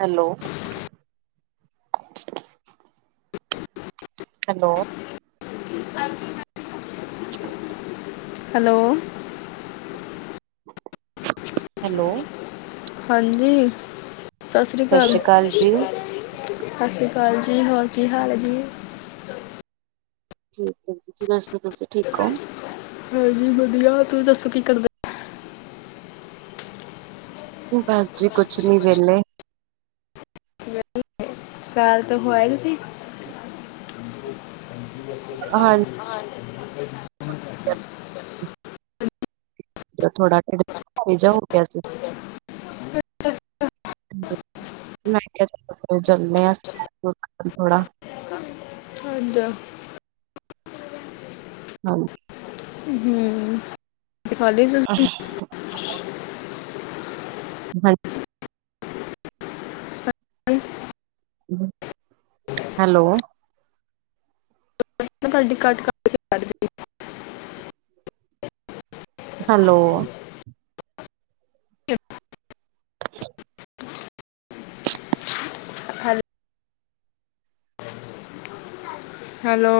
Hello hello ਹਾਂਜੀ - ਹਾਂਜੀ। [inaudible] Hello hello ਹਾਂਜੀ ਸਤਿ ਸ੍ਰੀ ਅਕਾਲ, ਸਤਿ ਸ੍ਰੀ ਅਕਾਲ ਜੀ, ਹੋਰ ਕੀ ਹਾਲ ਹੈ ਜੀ? ਠੀਕ ਹੈ, ਤੁਸੀਂ ਦੱਸੋ ਤੁਸੀਂ ਠੀਕ ਓ? ਹਾਂਜੀ ਵਧੀਆ, ਤੁਸੀ ਦੱਸੋ ਕੀ ਕਰਦੇ? ਬਸ ਜੀ ਕੁਛ ਨੀ, ਵੇਲੇ। ਵਿਸ਼ਾਲ ਤੋਂ ਹੋ ਆਏ ਤੁਸੀਂ? ਹਾਂਜੀ ਥੋੜਾ ਜਾ [unintelligible] ਹੋ ਗਿਆ ਸੀ। ਮੈਂ ਕਿਹਾ, ਚਲੋ ਫੇਰ ਚੱਲਦੇੇ ਆ, [unintelligible] ਥੋੜਾ [unintelligible] ਤੁਹਾਡਾ ਹਾਂ ਹੰ, ਰੋਟੀ ਖਾ ਲੀ ਤੁਸੀਂ? ਹਾਂਜੀ। ਮੈਂ ਹੈਲੋ ਅਵਾਜ਼ ਤੁਹਾਡੀ ਕੱਟ ਕੱਟ ਕੇ ਆ ਰਹੀ ਸੀ। ਹੈਲੋ [inaudible] [inaudible] ਹਾਂਜ ਹੈਲੋ